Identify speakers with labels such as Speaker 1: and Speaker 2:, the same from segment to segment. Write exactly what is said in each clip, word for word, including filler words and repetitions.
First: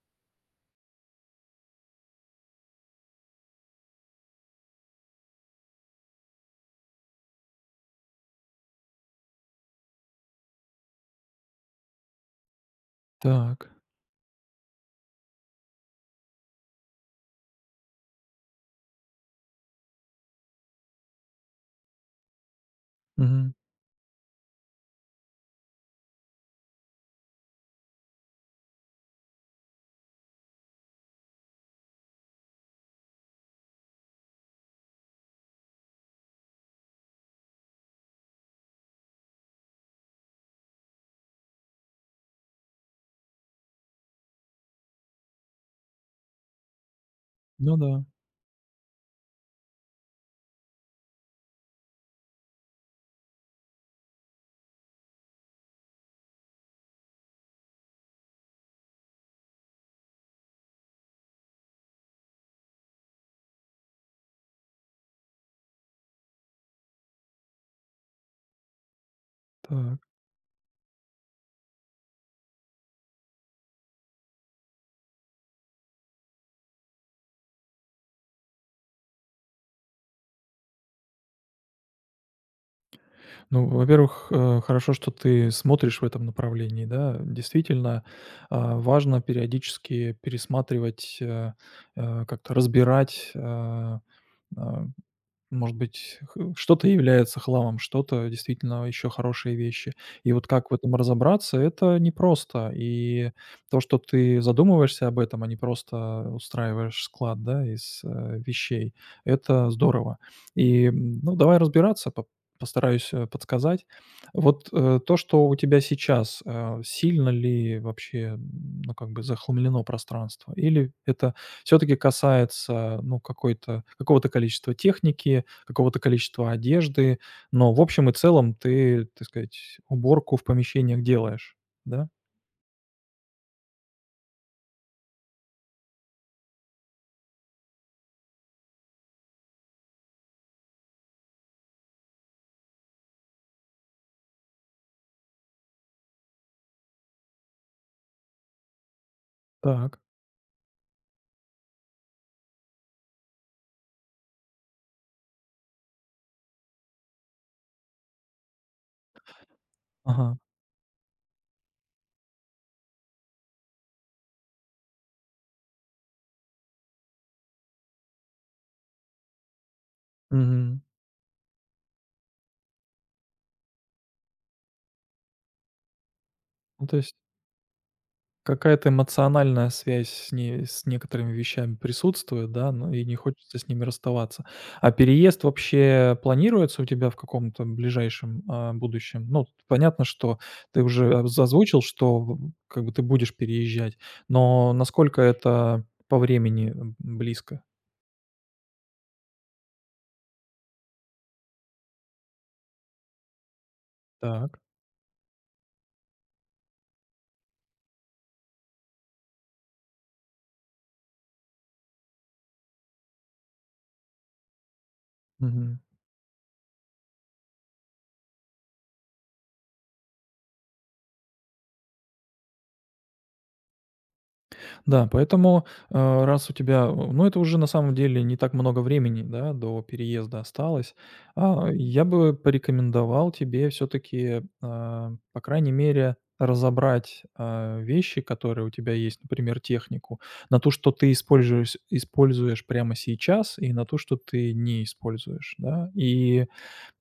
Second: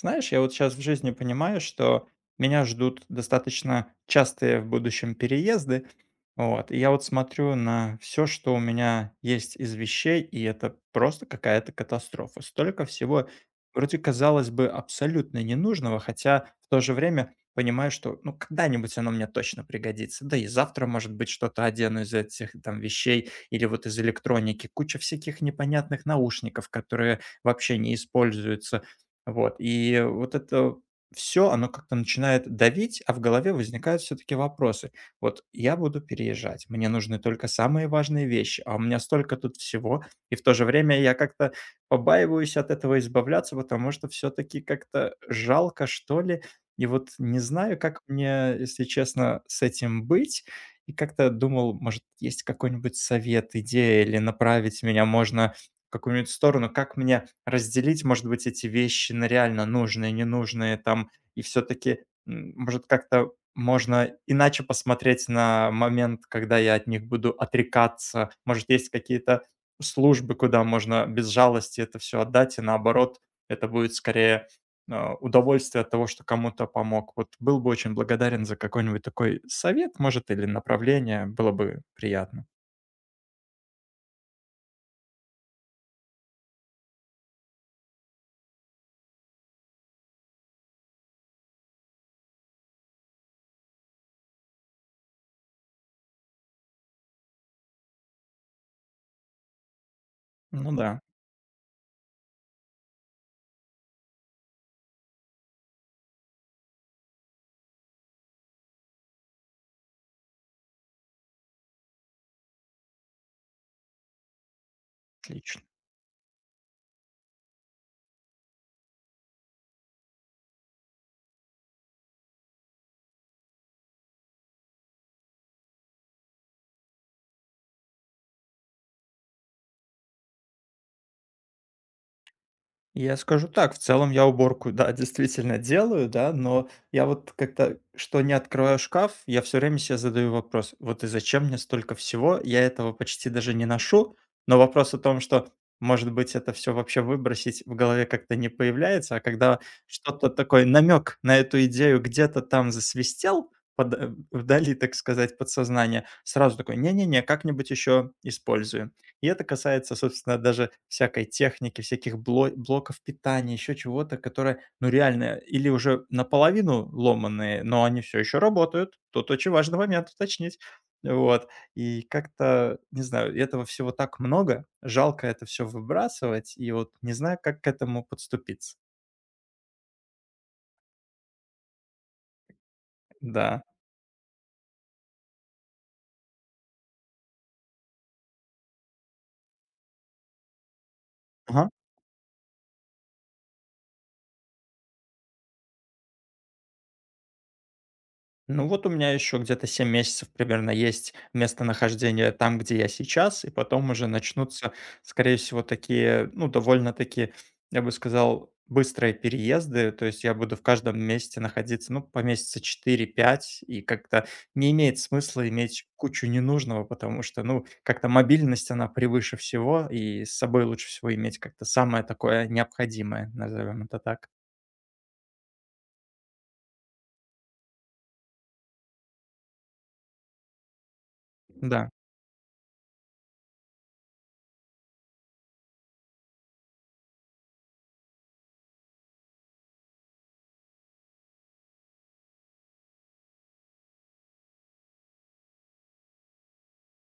Speaker 1: Знаешь, я вот сейчас в жизни понимаю, что меня ждут достаточно частые в будущем переезды. Вот. И я вот смотрю на все, что у меня есть из вещей, и это просто какая-то катастрофа. Столько всего,
Speaker 2: Так.
Speaker 1: вроде казалось бы, абсолютно ненужного, хотя в то же время понимаю, что ну когда-нибудь оно мне точно пригодится. Да и завтра, может быть, что-то одену из этих там вещей
Speaker 2: Мгм.
Speaker 1: или вот из электроники. Куча всяких непонятных наушников, которые вообще не используются, вот, и вот это все, оно как-то начинает давить, а в голове возникают все таки вопросы. Вот я буду переезжать, мне нужны только самые важные вещи, а у меня столько тут всего, и в то же время я как-то побаиваюсь от этого избавляться, потому что все таки как-то жалко, что ли. И вот не
Speaker 2: Ну
Speaker 1: знаю, как
Speaker 2: да.
Speaker 1: мне, если честно, с этим быть. И как-то думал, может, есть какой-нибудь совет, идея или направить меня можно какую-нибудь сторону, как мне разделить, может быть, эти вещи на реально нужные, ненужные там, и все-таки, может, как-то можно иначе посмотреть на момент, когда я от них буду отрекаться, может, есть какие-то
Speaker 2: Так.
Speaker 1: службы, куда можно без жалости это все отдать, и наоборот, это будет скорее а, удовольствие от того, что кому-то помог. Вот был бы очень благодарен за какой-нибудь такой совет, может, или направление, было бы приятно.
Speaker 2: Ну, во-первых, э, хорошо, что ты смотришь в этом направлении, да. Действительно, а, важно периодически пересматривать, э, э, как-то разбирать, э, а, может быть, х что-то является хламом, что-то действительно еще хорошие вещи. И вот как
Speaker 1: Ну
Speaker 2: в этом
Speaker 1: да,
Speaker 2: разобраться- это непросто. И то, что ты задумываешься об этом, а не просто устраиваешь склад, да, из, э, вещей- это здорово. И, м, ну, давай разбираться, по постараюсь, э, подсказать. Вот, э, то, что у
Speaker 1: отлично.
Speaker 2: тебя сейчас, э, сильно ли вообще, м, ну, как бы захламлено пространство? Или это все таки касается, ну, какой-то какого-то количества техники, какого-то количества одежды, но в общем и целом ты, так сказать, уборку в помещениях делаешь, да?
Speaker 1: Я скажу так, в целом я уборку, да, действительно делаю, да, но я вот как-то, что не открываю шкаф, я все время себе задаю вопрос, вот и зачем мне столько всего, я этого почти даже не ношу, но вопрос о том, что, может быть, это все вообще выбросить в голове как-то не появляется, а когда
Speaker 2: Так.
Speaker 1: что-то такой намек на эту идею где-то там засвистел, под- э, вдали, так сказать, подсознание, сразу такой, не-не-не, как-нибудь еще использую. И это касается,
Speaker 2: Ага.
Speaker 1: собственно, даже всякой техники, всяких бло блоков питания, еще чего-то, которое, ну, реально или уже наполовину ломанные, но они все еще работают. Тут очень важный момент уточнить.
Speaker 2: Мгм.
Speaker 1: Вот. И как-то, не знаю, этого всего так много. Жалко это все выбрасывать, и
Speaker 2: Ну,
Speaker 1: вот
Speaker 2: то
Speaker 1: не
Speaker 2: есть,
Speaker 1: знаю, как к этому подступиться.
Speaker 2: какая-то эмоциональная связь с ней с некоторыми вещами присутствует, да, ну и не хочется
Speaker 1: Да.
Speaker 2: с ними расставаться. А переезд вообще планируется у тебя в каком-то ближайшем, а, будущем? Ну, понятно, что ты уже оз
Speaker 1: Ага.
Speaker 2: озвучил, что в как бы ты будешь переезжать, но насколько это по времени, м, близко?
Speaker 1: Ну вот у меня еще где-то семь месяцев примерно есть местонахождение там, где я сейчас, и потом уже
Speaker 2: Так.
Speaker 1: начнутся, скорее всего, такие, ну, довольно-таки, я бы сказал, быстрые переезды, то есть я буду в каждом месте находиться, ну, по месяца четыре-пять, и как-то не имеет смысла иметь кучу ненужного, потому что, ну, как-то мобильность, она превыше всего, и с собой лучше всего иметь как-то самое такое необходимое, назовем это так.
Speaker 2: Да, поэтому, э, раз у тебя, э, ну, это уже на самом деле не так много времени, да, до переезда осталось, а,
Speaker 1: Да.
Speaker 2: я бы порекомендовал тебе все-таки, по крайней мере, разобрать а, вещи, которые у тебя есть, например, технику, на то, что ты используешь, используешь прямо сейчас, и на то, что ты не используешь, да, и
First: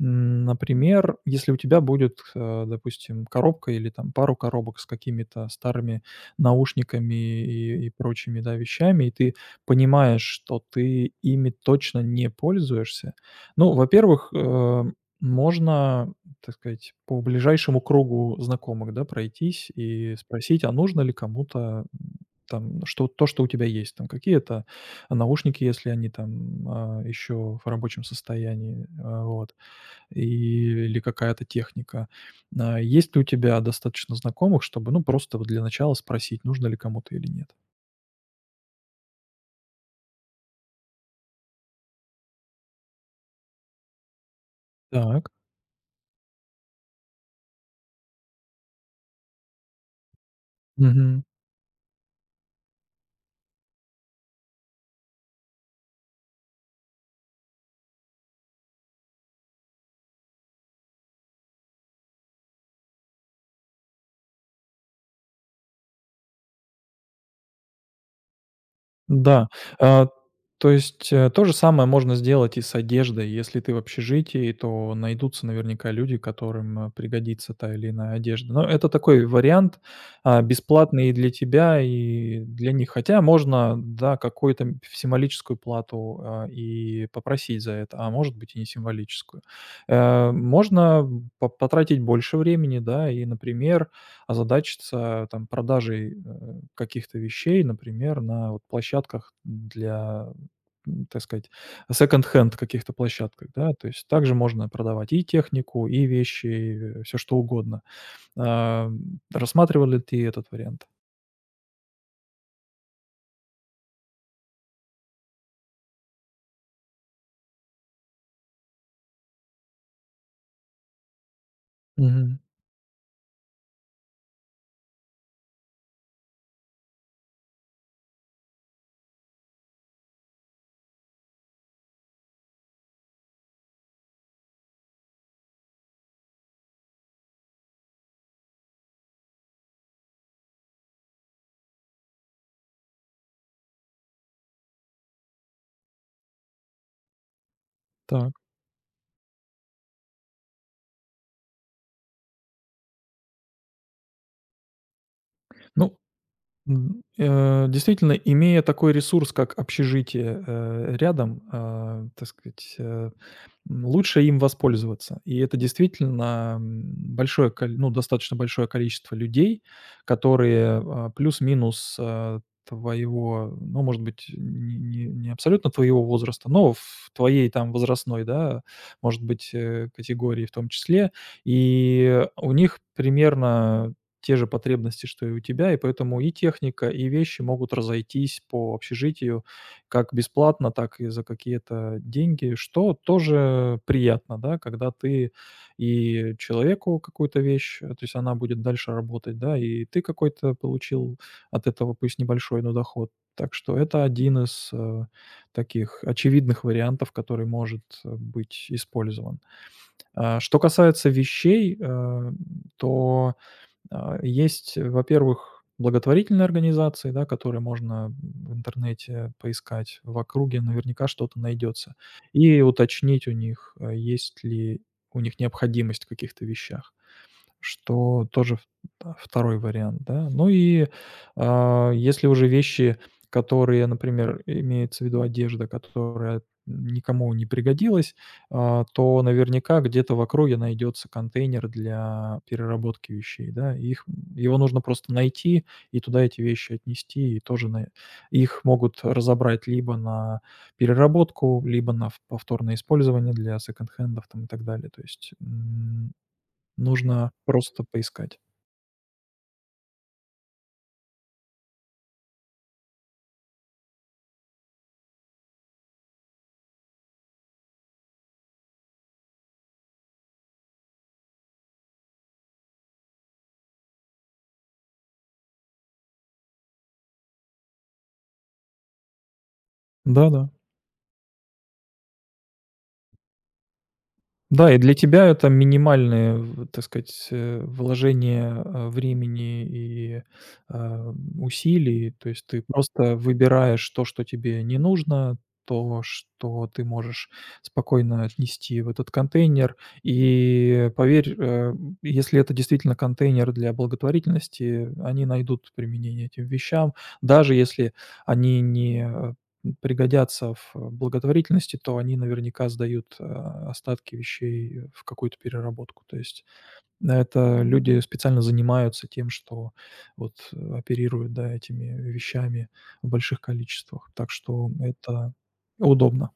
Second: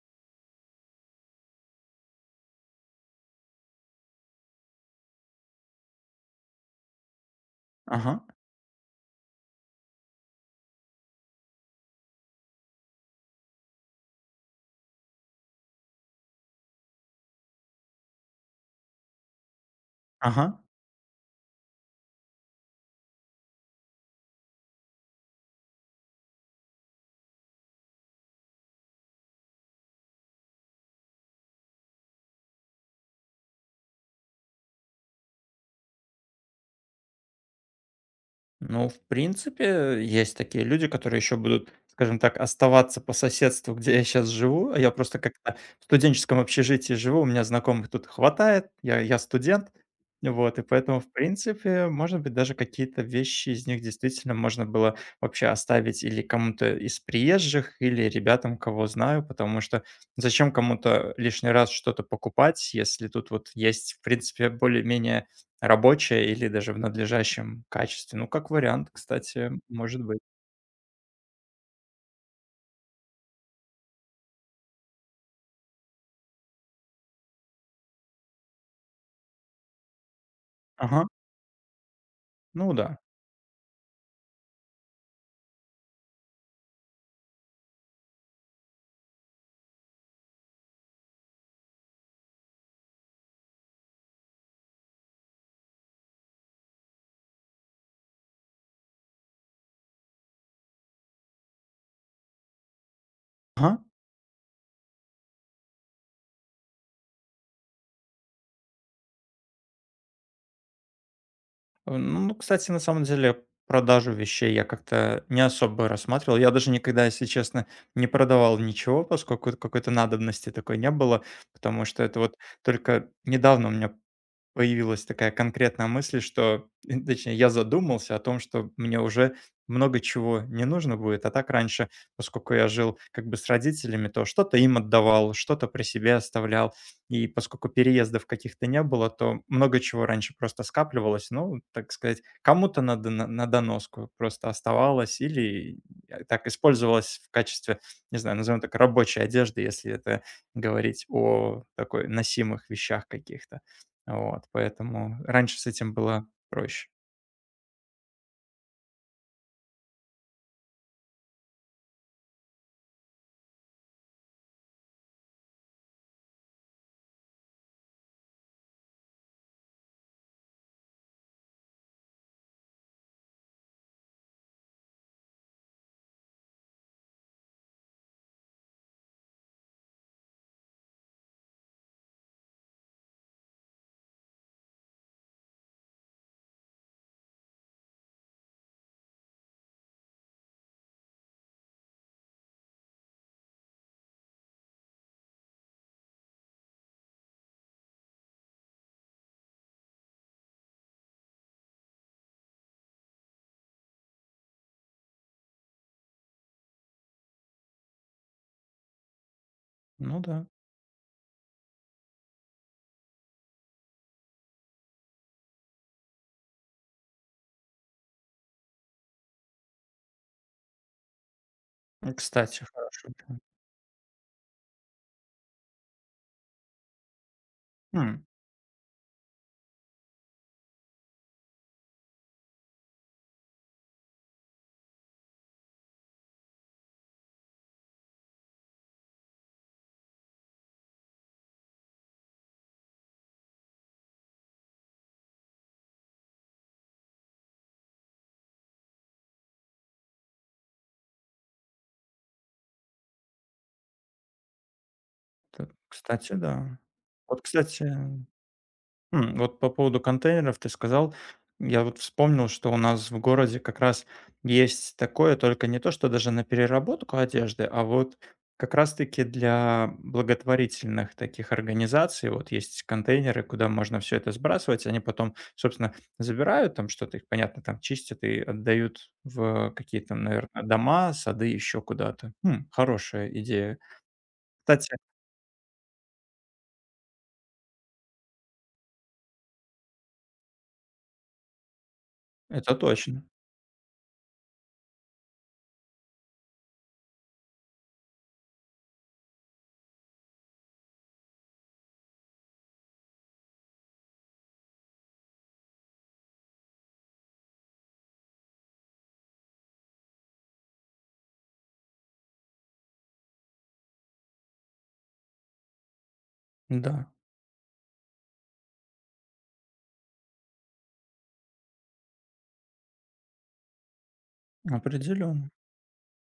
Speaker 2: М, например, если у тебя будет, э, допустим, коробка или там пару коробок с какими-то старыми наушниками и и
Speaker 1: Ага,
Speaker 2: прочими, да, вещами, и ты понимаешь, что ты ими точно не пользуешься. Ну, во-первых, э, можно, так сказать, по ближайшему кругу знакомых, да, пройтись и
Speaker 1: ага.
Speaker 2: спросить, а нужно ли кому-то, м, там, что то, что у тебя есть, там, какие-то наушники, если они там, а, еще в рабочем состоянии, а, вот. И или какая-то техника. А, есть ли у тебя достаточно знакомых, чтобы, ну, просто вот для начала спросить, нужно ли кому-то или нет?
Speaker 1: Ну, в принципе, есть такие люди, которые еще будут, скажем так, оставаться по соседству, где я сейчас живу. А я просто
Speaker 2: Так.
Speaker 1: как-то в студенческом общежитии живу, у меня знакомых тут хватает, я, я студент. Вот, и поэтому, в принципе, может быть, даже какие-то вещи из них действительно можно было вообще оставить или кому-то из приезжих, или ребятам, кого знаю, потому что зачем кому-то лишний раз что-то покупать, если тут вот есть, в принципе, более-менее рабочая или даже в надлежащем качестве. Ну, как вариант,
Speaker 2: Да,
Speaker 1: кстати, может
Speaker 2: а,
Speaker 1: быть.
Speaker 2: то есть, э, то же самое можно сделать и с одеждой. Если ты в общежитии, то найдутся наверняка люди, которым, э, пригодится та или иная одежда. Но это такой вариант, а,
Speaker 1: Ага,
Speaker 2: бесплатный и для тебя, и для
Speaker 1: ну
Speaker 2: них.
Speaker 1: да.
Speaker 2: Хотя можно, да, какую-то м символическую плату, а, и попросить за это, а может быть и не символическую. Э, можно по потратить больше времени, да, и, например, озадачиться там продажей, э, каких-то вещей, например, на вот площадках для, м, так сказать, секонд-хенд каких-то площадках, да.
Speaker 1: Ага.
Speaker 2: То есть также можно продавать и технику, и вещи, все что угодно. Ам, рассматривал ли ты этот вариант?
Speaker 1: Ну, ну, кстати, на самом деле, продажу вещей я как-то не особо рассматривал. Я даже никогда, если честно, не продавал ничего, поскольку какой-то надобности такой не было, потому что это вот
Speaker 2: Мгм.
Speaker 1: только недавно у меня появилась такая конкретная мысль, что, э, точнее, я задумался о том, что мне уже много чего не нужно будет. А так раньше, поскольку я жил как бы с родителями, то что-то им отдавал, что-то при себе оставлял. И поскольку переездов каких-то не было, то много чего раньше просто скапливалось. Ну, так сказать, кому-то на, доно- на доноску просто оставалось или э, так использовалось в качестве, не
Speaker 2: Так.
Speaker 1: знаю, назовем так, рабочей одежды, если это говорить о такой носимых вещах каких-то. Вот, поэтому раньше с этим
Speaker 2: Ну,
Speaker 1: было проще.
Speaker 2: М, э, действительно, имея такой ресурс, как общежитие, э, рядом, а, так сказать, э, м, лучше им воспользоваться. И это действительно, м, большое коль ну, достаточно большое количество людей, которые, а, плюс-минус, э, твоего, ну, может быть, не не не абсолютно твоего возраста, но в твоей там возрастной, да, может быть, э, категории в том числе. И у них примерно те же потребности, что и у тебя, и поэтому и техника, и вещи могут разойтись по общежитию как бесплатно, так и за какие-то деньги, что тоже приятно, да, когда ты и человеку какую-то вещь, э, то есть она будет дальше работать, да, и ты какой-то получил от этого, пусть небольшой, но доход. Так что это один из э, таких очевидных вариантов, который может э, быть использован.
Speaker 1: Ну
Speaker 2: А,
Speaker 1: да.
Speaker 2: Что касается вещей, э, то а, есть, э, во-первых, благотворительные организации, да, которые можно в интернете поискать. В округе наверняка что-то найдется. И
Speaker 1: Кстати, хорошо,
Speaker 2: уточнить у
Speaker 1: да.
Speaker 2: них, э, есть ли у них необходимость в каких-то вещах,
Speaker 1: М,
Speaker 2: что тоже в да, вариант, да. Ну и, а, если уже вещи, которые, например, имеется в виду одежда, которая никому не пригодилась, а, то наверняка где-то в округе найдется контейнер для переработки вещей, да. и Их Его нужно просто найти и туда эти вещи отнести, и тоже на их могут разобрать либо на переработку, либо на в повторное использование для секонд-хендов там и так далее. То есть,
Speaker 1: это,
Speaker 2: м
Speaker 1: кстати, да.
Speaker 2: нужно
Speaker 1: Вот,
Speaker 2: просто
Speaker 1: кстати.
Speaker 2: поискать.
Speaker 1: М, вот по поводу контейнеров ты сказал. Я вот вспомнил, что у нас в городе как раз есть такое, только не то, что даже на переработку одежды, а вот как раз-таки для благотворительных таких организаций. Вот есть контейнеры, куда можно все это сбрасывать. Они потом, собственно, забирают там что-то, их, понятно, там чистят и отдают в какие-то,
Speaker 2: Да-да.
Speaker 1: наверное, дома, сады, еще куда-то. М, хорошая идея.
Speaker 2: Да, да, и для
Speaker 1: Кстати,
Speaker 2: тебя это минимальное, в так сказать, э, вложение, э, времени и, э, усилий. То есть ты
Speaker 1: это
Speaker 2: просто
Speaker 1: точно.
Speaker 2: выбираешь то, что тебе не нужно, то, что ты можешь спокойно отнести в этот контейнер. И поверь, э, если это действительно контейнер для благотворительности, они найдут применение этим вещам, даже если они не э, пригодятся в благотворительности, то они наверняка сдают, а, остатки вещей в какую-то переработку. То есть
Speaker 1: Да,
Speaker 2: э, это люди специально занимаются тем, что вот, э, оперируют, да, этими вещами в больших количествах. Так что это
Speaker 1: определенно.
Speaker 2: удобно.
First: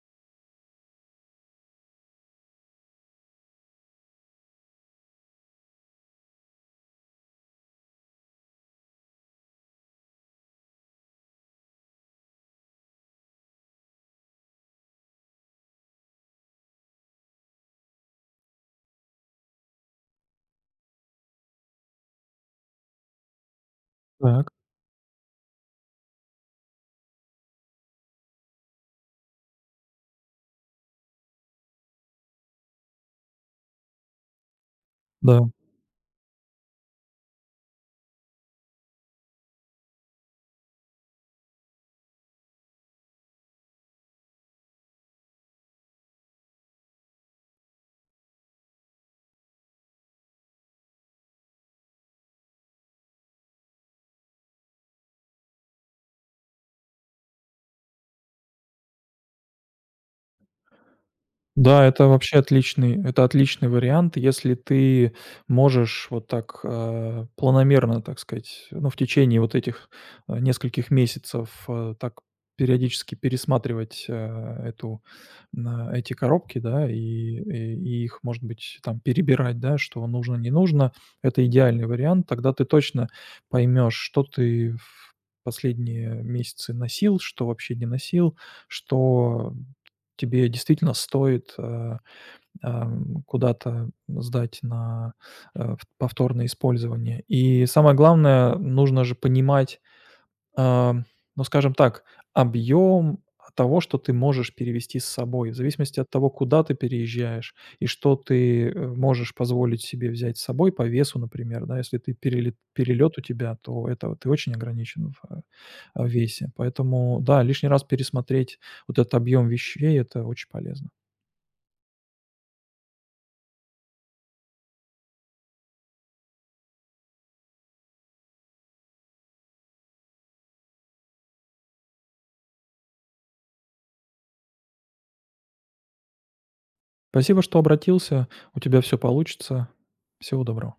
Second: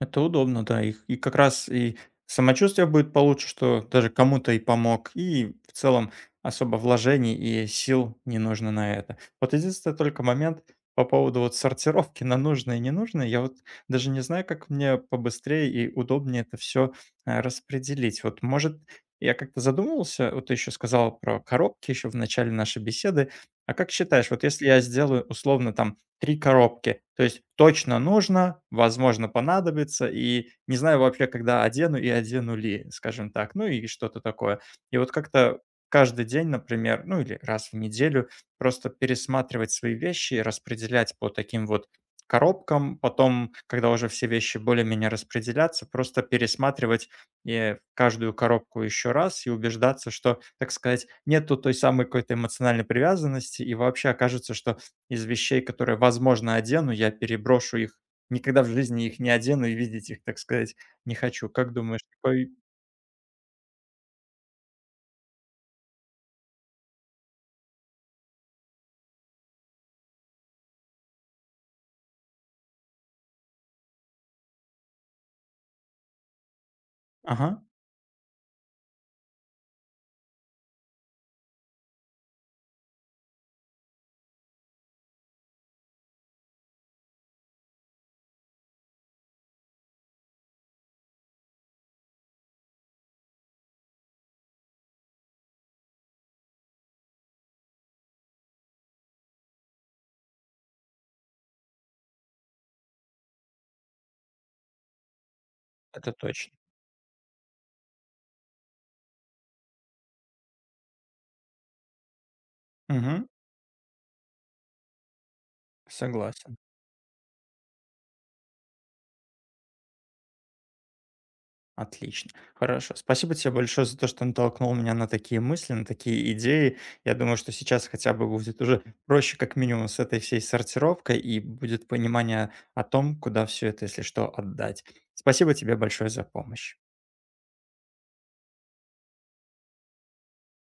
Speaker 1: Это удобно, да. И и как раз и самочувствие будет получше, что даже кому-то и помог, и в целом особо вложений и сил не нужно на это. Вот единственный только момент по поводу вот сортировки на нужное и ненужное. Я вот даже не знаю, как мне побыстрее и удобнее это все распределить. Вот, может, я как-то задумывался, вот ты еще сказал про коробки еще в начале нашей беседы. А как считаешь, вот
Speaker 2: Так,
Speaker 1: если я сделаю условно там три коробки. То есть точно нужно, возможно, понадобится, и не знаю вообще, когда одену и одену ли, скажем так, ну и что-то такое. И вот
Speaker 2: да.
Speaker 1: как-то каждый день, например, ну или раз в неделю просто пересматривать свои вещи и распределять по таким вот коробкам. Потом, когда уже все вещи более-менее распределятся, просто пересматривать э, каждую коробку еще раз и убеждаться, что, так сказать, нету той самой какой-то эмоциональной привязанности, и вообще окажется, что из вещей, которые, возможно, одену, я переброшу их. Никогда в жизни их не одену и видеть их, так сказать, не хочу. Как
Speaker 2: Да,
Speaker 1: думаешь,
Speaker 2: это вообще
Speaker 1: какой?
Speaker 2: отличный это отличный вариант, если ты можешь вот так, э, планомерно, так сказать, ну, в течение вот этих, э, нескольких месяцев, э, так периодически пересматривать, э, эту, на эти коробки, да, и
Speaker 1: Ага,
Speaker 2: и и их, может быть, там перебирать, да, что нужно, не нужно. Это идеальный вариант. Тогда ты точно поймешь, что ты в последние месяцы носил, что вообще не носил, что тебе действительно стоит, э, ам, куда-то сдать на, э, в повторное использование. И самое главное, нужно же понимать, ам, ну, скажем так, объем того, что ты можешь перевезти с собой, в зависимости от
Speaker 1: это
Speaker 2: того,
Speaker 1: точно.
Speaker 2: куда ты переезжаешь и что ты, э, можешь позволить себе взять с собой по весу, например, да. Если ты перелет перелет у
Speaker 1: Мгм,
Speaker 2: тебя, то это ты очень ограничен в, э, в весе.
Speaker 1: согласен.
Speaker 2: Поэтому, да, лишний раз пересмотреть вот этот объем вещей- это очень полезно.
Speaker 1: Отлично. Хорошо. Спасибо тебе большое за то, что натолкнул меня на такие мысли, на такие идеи. Я думаю, что сейчас хотя бы будет уже проще, как минимум, с этой всей сортировкой, и будет понимание о том, куда все это, если что, отдать. Спасибо тебе большое за помощь.
Speaker 2: Спасибо, что обратился. У тебя все получится. Всего доброго.